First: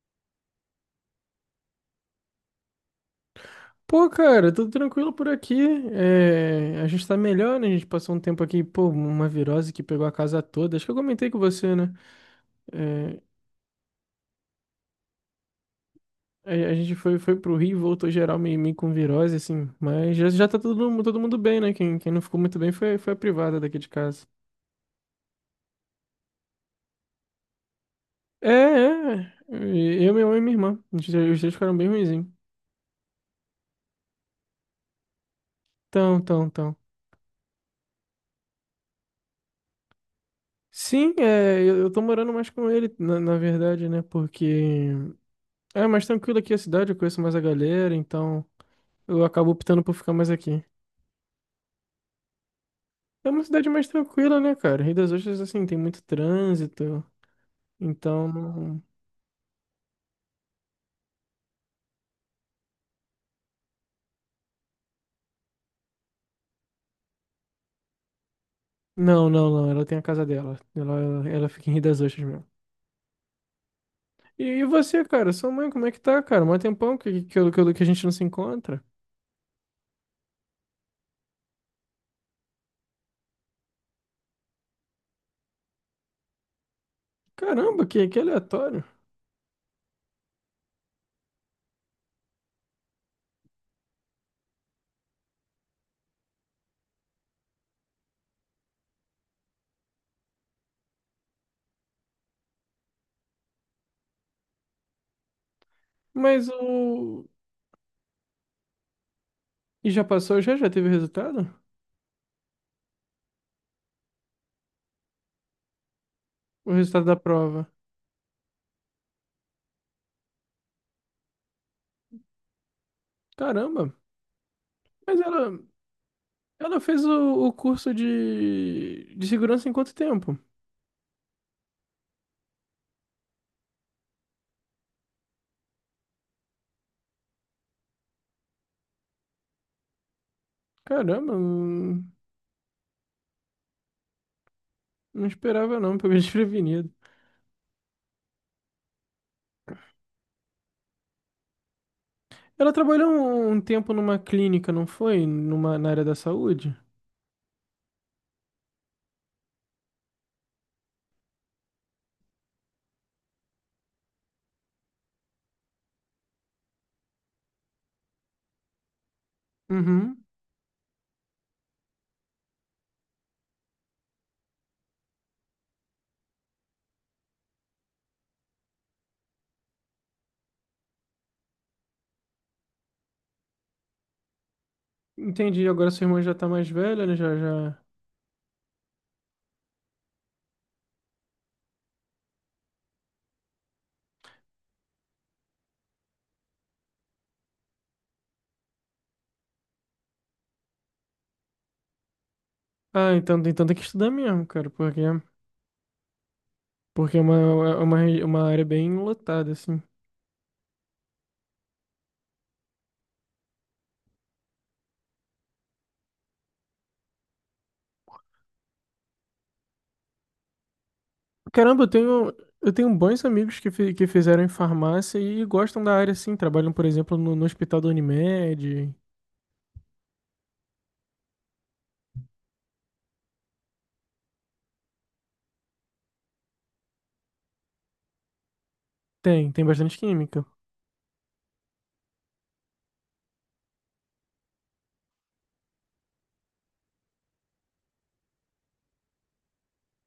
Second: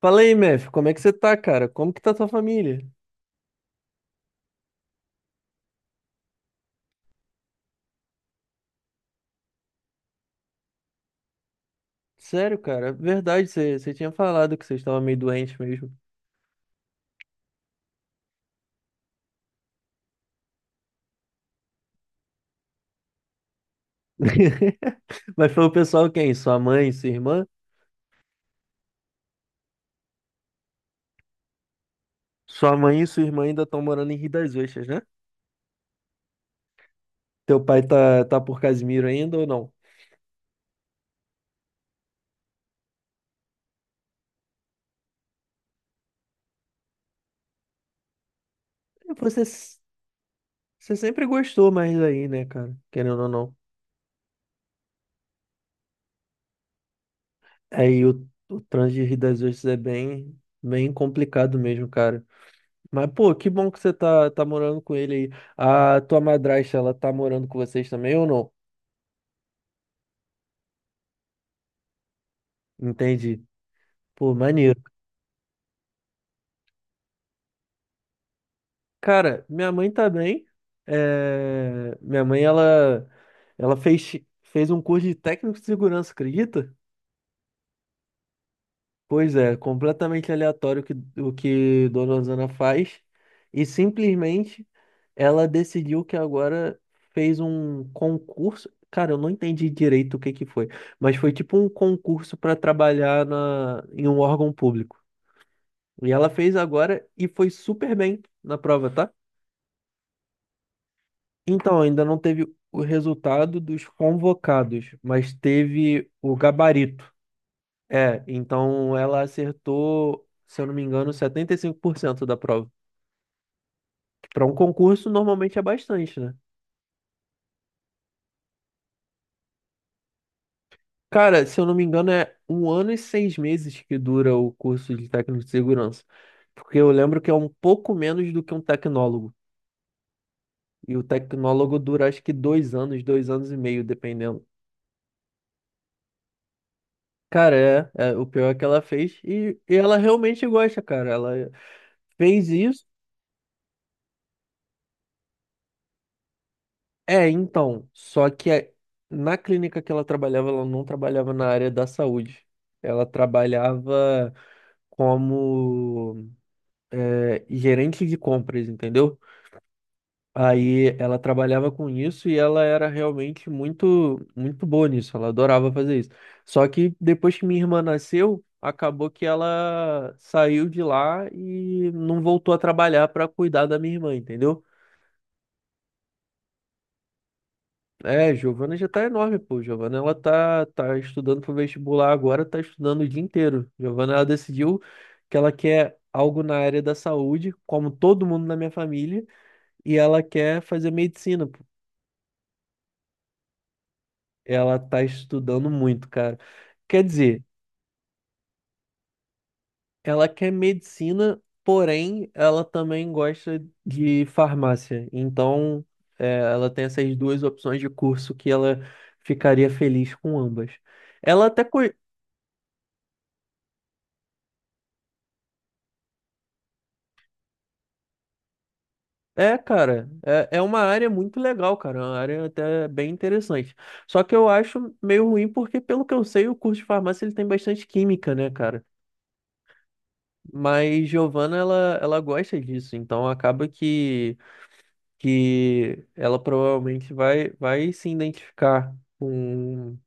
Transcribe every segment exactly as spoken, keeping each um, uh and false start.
Fala aí, Mef, como é que você tá, cara? Como que tá tua família? Pô, cara, tudo tranquilo por aqui. É, a gente tá melhor, né? A gente passou um tempo aqui, pô, uma virose que pegou a casa toda. Acho que eu comentei com você, né? Sério, cara, É, verdade, você você tinha falado que você estava meio doente mesmo. a, a gente foi, foi pro Rio e voltou geral meio, meio com virose, assim. Mas já, já tá todo, mu- todo mundo bem, né? Quem, quem não ficou muito bem foi, foi a privada daqui de casa. Mas foi o pessoal quem? Sua mãe e sua irmã? É, é. E eu, meu mãe e minha irmã. A gente- Os dois ficaram bem ruinzinhos. Sua mãe e sua irmã ainda estão morando em Rio das Ostras, né? Então, então, então. Teu pai tá, tá por Casimiro ainda ou não? Sim, é, eu, eu tô morando mais com ele, na, na verdade, né? Porque é mais tranquilo aqui é a cidade, eu conheço mais a galera, então É. eu Você, acabo optando por ficar mais aqui. você sempre gostou mais daí, né, cara? Querendo ou É uma não. cidade mais tranquila, né, cara? Rio das Ostras, assim, tem muito trânsito, Aí o, então o não. trânsito de Rio das Ostras é bem, bem complicado mesmo, cara. Mas, pô, que bom que você tá, tá morando com ele aí. A tua madrasta, ela tá morando com vocês também ou não? Não, não, não, ela tem a casa dela. Ela, ela fica em Rio das Ostras mesmo. Entendi. Pô, E, e maneiro. você, cara? Sua mãe, como é que tá, cara? Mó tempão que, que, eu- que, eu- que a gente não se encontra. Cara, minha mãe tá bem. É. Minha mãe, ela, ela fez, fez um curso de técnico de segurança, acredita? Caramba, que, que aleatório. Pois é, completamente aleatório o que, o que Dona Osana faz. E simplesmente ela decidiu que agora fez um concurso. Cara, eu não entendi direito o que que foi, mas foi tipo um concurso para trabalhar na, em um órgão público. E ela Mas fez agora o... e foi super bem na prova, tá? E já passou, já? Já teve o resultado? Então, ainda não teve o resultado dos convocados, mas teve o O resultado gabarito. da prova. É, então ela acertou, se eu não me engano, setenta e cinco por cento da prova. Caramba. Que para um concurso Mas ela... normalmente é bastante, né? Ela fez o, o curso de, de segurança em quanto tempo? Cara, se eu não me engano, é um ano e seis meses que dura o curso de técnico de segurança. Porque eu lembro que é um pouco menos do que um tecnólogo. E o Caramba, tecnólogo não, dura acho que dois anos, dois anos e meio, dependendo. não esperava não, pelo desprevenido. Cara, é, é, o pior é que ela fez e, e ela realmente gosta, cara. Ela fez Ela isso. trabalhou um, um tempo numa clínica, não foi? Numa, na área da saúde? É, então, só que a- na clínica que ela trabalhava, ela não trabalhava na área da saúde. Ela trabalhava como é, gerente de compras, entendeu? Uhum. Aí ela trabalhava com isso e ela era realmente muito, muito boa nisso. Ela adorava fazer isso. Só que depois que minha irmã nasceu, acabou que ela saiu de lá e não voltou a trabalhar para cuidar da minha irmã, entendeu? Entendi, agora sua irmã já tá mais velha, né? Já, já. É, Giovana já tá enorme, pô. Giovana, ela tá, tá estudando pro vestibular agora, tá estudando o dia inteiro. Giovana, ela decidiu que ela quer algo na área da saúde, como todo mundo na minha família, e ela quer fazer medicina, pô. Ah, então, então tem que estudar mesmo, cara, Ela porque, tá estudando muito, cara. Quer porque é uma, dizer, é uma, é uma área bem lotada, assim. ela quer medicina, porém, ela também gosta de farmácia. Então, é, ela tem essas duas opções de curso que ela ficaria feliz com ambas. Ela até co- Caramba, eu tenho, eu tenho bons amigos que, fi- que fizeram em farmácia e gostam da área, assim. Trabalham, por exemplo, no, no hospital da Unimed. É, cara, é, é uma área muito legal, cara, é uma área até bem interessante. Só que eu acho meio ruim porque, pelo que eu sei, o curso de farmácia ele tem bastante química, né, cara? Tem, tem bastante química. Mas Giovana, ela, ela gosta disso, então acaba que, que ela provavelmente vai, vai se identificar com,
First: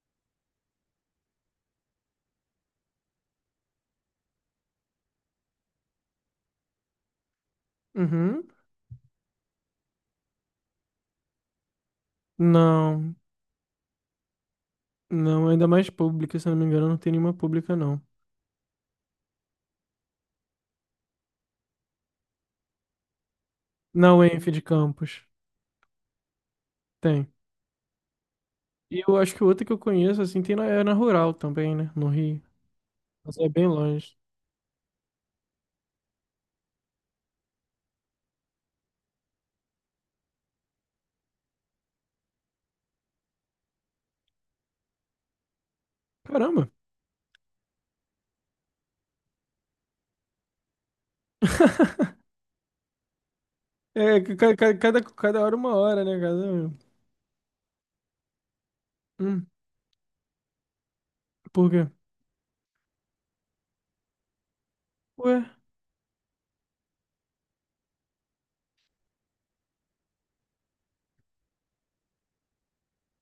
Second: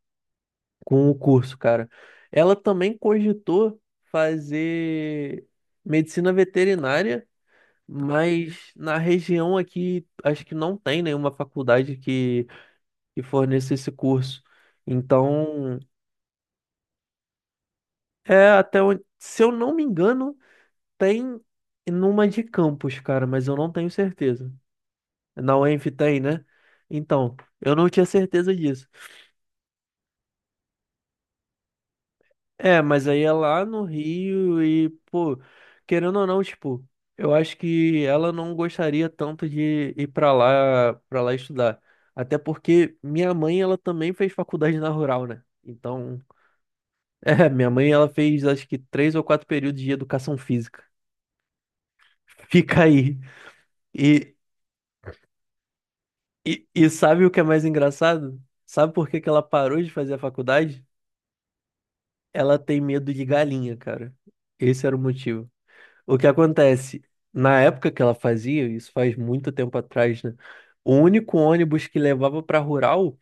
com o curso, cara. Ela também cogitou fazer medicina veterinária. Uhum. Mas na região aqui, acho que não tem nenhuma faculdade que, Não, que forneça esse curso. não, ainda Então, mais pública, se eu não me engano, não tem nenhuma pública, não. é até onde, se eu não me engano, tem numa de campus, cara, mas eu não tenho Na U E N F certeza. de Campos, Na UENF tem, né? tem. Então, eu não tinha certeza disso. E eu acho que outra que eu conheço, assim, tem na, é na Rural também, né? No Rio. É, mas aí é Mas é lá bem no longe. Rio e, pô, querendo ou não, tipo, eu acho que ela não gostaria tanto de ir pra lá, para lá estudar. Até porque minha mãe, ela também fez faculdade na rural, né? Então, Caramba! é, minha mãe, ela fez acho que três ou quatro períodos de educação física. Fica aí. É, E, ca- ca- cada, cada hora uma hora, né? Cada e, um. e sabe o que é mais engraçado? Sabe por que que ela Hum, parou de fazer a faculdade? por quê? Ela tem medo de galinha, cara. Esse era o Ué? motivo. O que acontece? Na época que ela fazia, isso faz muito tempo atrás, né? O único ônibus que levava para rural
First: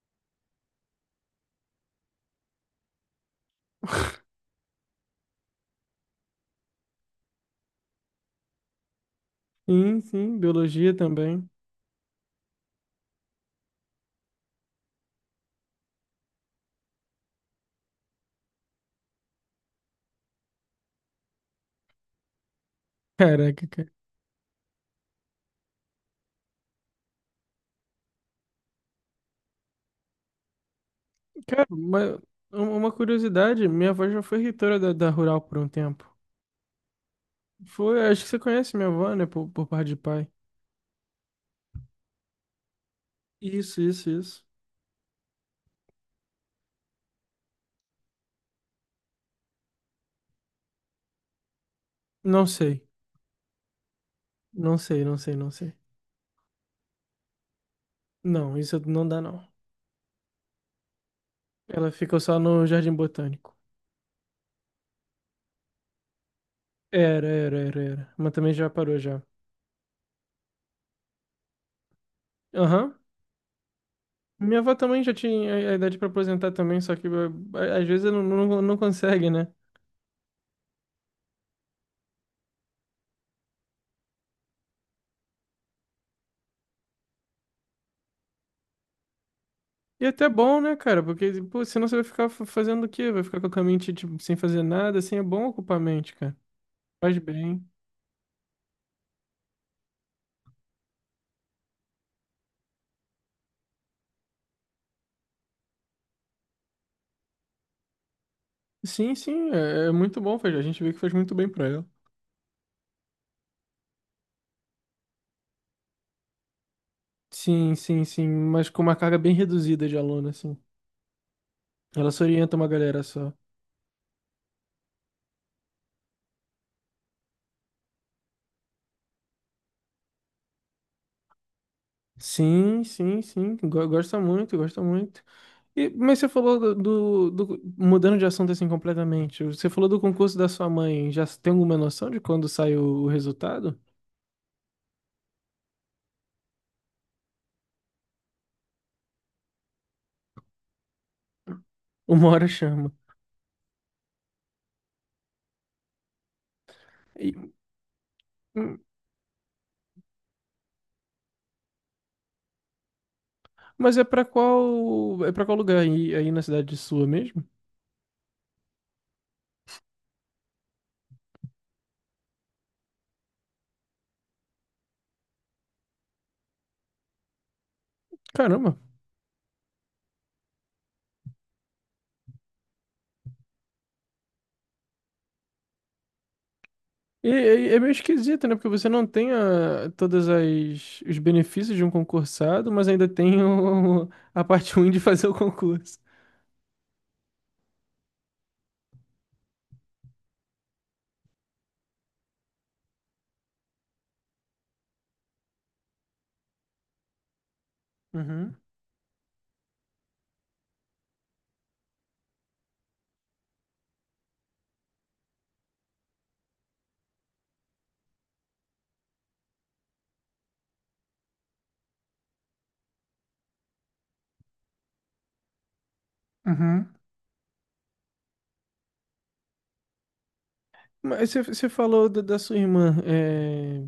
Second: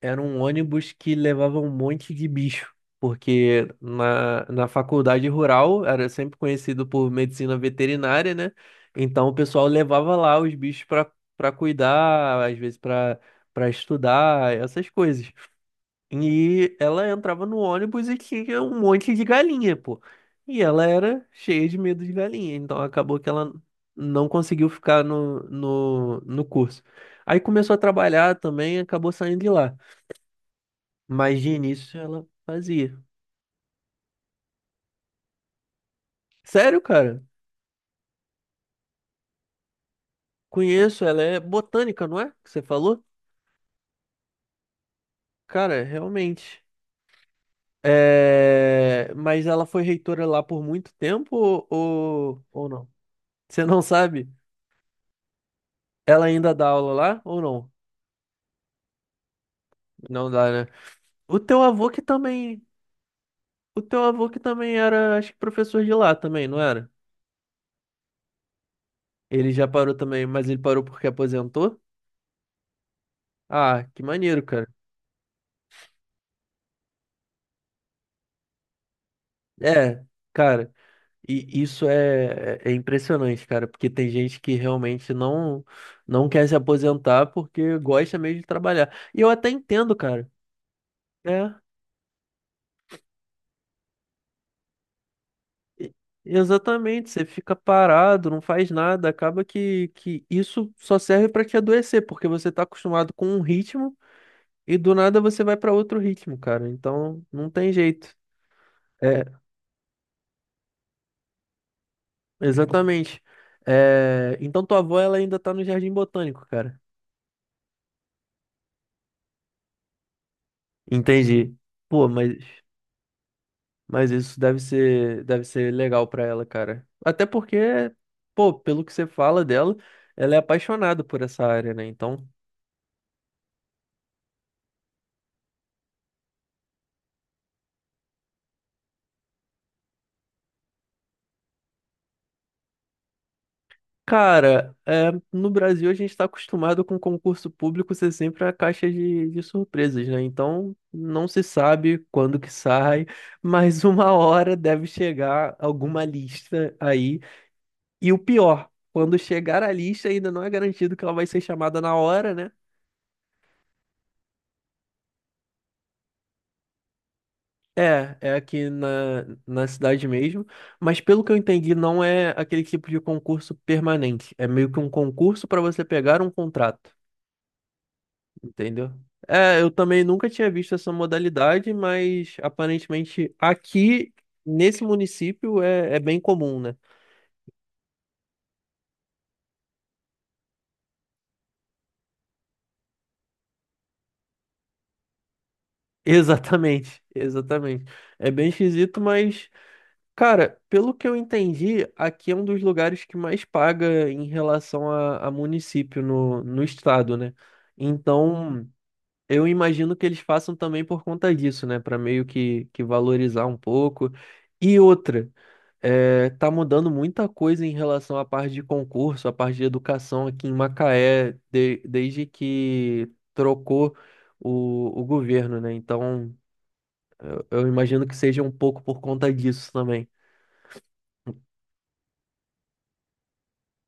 era um ônibus que levava um monte de bicho, porque na, na faculdade rural era sempre conhecido por medicina veterinária, né? Então o pessoal Sim, levava sim, lá os bichos biologia para também. para cuidar, às vezes para para estudar, essas coisas. E ela entrava no ônibus e tinha um monte de galinha, pô. E ela era cheia de medo de galinha, então acabou que ela Caraca, cara. não conseguiu ficar no, no, no curso. Aí começou a trabalhar também e acabou saindo de lá. Mas de Cara, início uma, ela uma fazia. curiosidade, minha avó já foi reitora da, da Rural por um tempo. Sério, cara? Foi, acho que você conhece minha avó, né? Por, por parte de pai. Conheço, ela é botânica, não é? Que você falou? Isso, isso, isso. Cara, realmente. É... Mas ela foi reitora lá por muito tempo ou, ou Não ou sei. não? Você não sabe? Não sei, não sei, não sei. Ela ainda dá aula lá ou não? Não, isso não dá, não. Não dá, né? O teu avô Ela que ficou só também. no Jardim Botânico. O teu avô que também era, acho que professor de lá também, não era? Era, era, era, era. Mas também já parou já. Ele já parou também, mas ele parou porque aposentou? Aham. Ah, que maneiro, Minha cara. avó também já tinha a a idade pra aposentar também, só que eh, a- às vezes não, não, não consegue, né? É, cara, e isso é, é impressionante, cara, porque tem gente que realmente não não quer se aposentar porque gosta mesmo de trabalhar. E eu até entendo, E é cara. até bom, né, cara? Porque, É, pô, senão você vai ficar fa- fazendo o quê? Vai ficar com a mente, tipo, sem fazer nada, assim, é bom ocupar a e- mente, cara. exatamente, Faz você fica bem. parado, não faz nada, acaba que, que isso só serve pra te adoecer, porque você tá acostumado com um ritmo. E do nada você vai para outro ritmo, cara. Então não tem jeito. Sim, É, sim, é, é muito bom, faz- a gente vê que faz muito bem pra ela. exatamente. É, então tua avó ela ainda tá no Jardim Botânico, cara. Sim, sim, sim, mas com uma carga bem reduzida de aluno, assim. Entendi. Pô, Ela só mas orienta uma galera só. mas isso deve ser deve ser legal pra ela, cara. Até porque, pô, pelo que você fala dela, ela é apaixonada por essa área, né? Então Sim, sim, sim, go- gosta muito, gosta muito. E, mas você falou do, do, do- mudando de assunto assim completamente, você falou do concurso da sua mãe, já tem alguma noção de quando sai o, o resultado? cara, é, no Brasil a gente está acostumado com concurso público ser sempre a caixa de, de surpresas, né? Então não se sabe Uma quando hora que chama. sai, mas uma hora deve chegar alguma lista aí. E- E o pior, hum, quando chegar a lista ainda não é garantido que ela vai ser chamada na hora, né? mas é pra qual, é para qual lugar aí, aí na cidade sua mesmo? É, é aqui na, na cidade mesmo, mas pelo que eu entendi, não é aquele tipo de concurso permanente. É meio que um concurso para você pegar um contrato. Caramba. Entendeu? É, eu também nunca tinha visto essa modalidade, mas aparentemente aqui nesse município é, é bem comum, né? E, e- é meio esquisito, né? Porque você não tem a, todas as os benefícios de um concursado, mas ainda tem o- a parte ruim de fazer o concurso. Exatamente, exatamente. É bem esquisito, mas, cara, pelo que eu entendi, aqui é um dos lugares que mais paga em relação a, a município no, no estado, né? Uhum. Então, eu imagino que eles façam também por conta disso, né? Para meio que, que valorizar um pouco. E outra. É, tá mudando muita coisa em relação à parte de concurso, à parte de educação aqui em Macaé, de- desde que trocou o, o governo, né? Então, Uhum. eu imagino que seja um pouco por conta disso também. Mas você você falou da, da sua irmã. É,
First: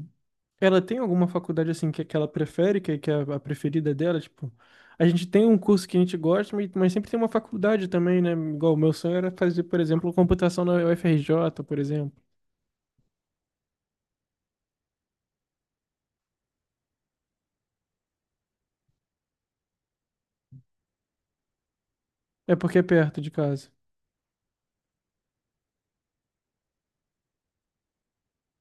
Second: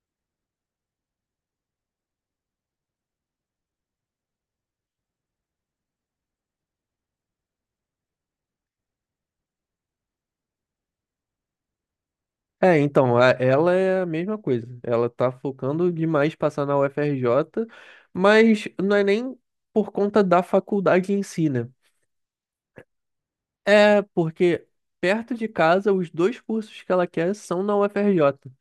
ela tem alguma faculdade assim que, que ela prefere, que, que é a preferida dela? Tipo, a gente tem um curso que a gente gosta, mas, mas sempre tem uma faculdade também, né? Igual o meu sonho era fazer, por exemplo, computação na U F R J, por exemplo. É, então, a- ela é a mesma coisa. Ela tá focando demais passar na U F R J, mas não é nem por conta da faculdade em si, né? É porque é perto de casa. É porque perto de casa, os dois cursos que ela quer são na U F R J.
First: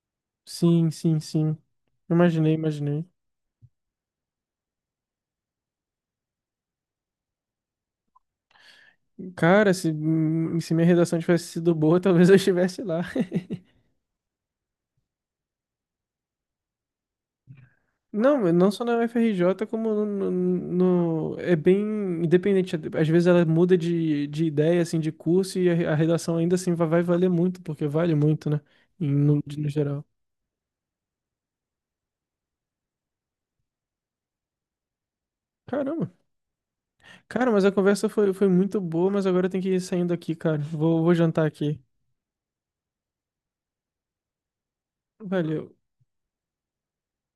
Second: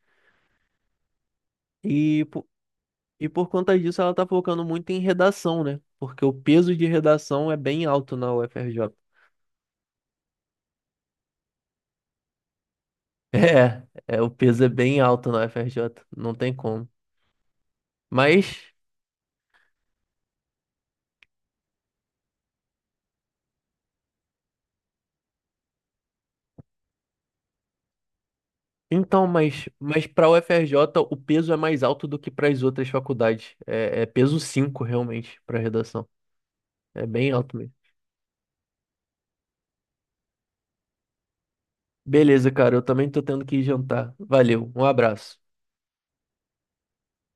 Sim, sim, sim. E Imaginei, imaginei. E por conta disso, ela tá focando muito em redação, né? Porque o peso de redação é bem alto na U F R J. Cara, se, hum, se minha redação tivesse sido boa, talvez eu estivesse lá. É, é, o peso é bem alto na U F R J, não tem como. Não, mas Mas, não só na U F R J, como no, no- no- é bem independente. Às vezes ela muda de, de ideia, assim, de curso, e a, a redação ainda assim vai, vai valer muito, porque vale muito, né? Em- então, No, mas, no geral. mas para a U F R J o peso é mais alto do que para as outras faculdades. É, é peso cinco realmente, para redação. Caramba. É bem Cara, alto mas mesmo. a conversa foi, foi muito boa, mas agora eu tenho que ir saindo aqui, cara. Vou, vou jantar aqui. Beleza, cara, eu também tô tendo que ir jantar. Valeu, um abraço. Valeu.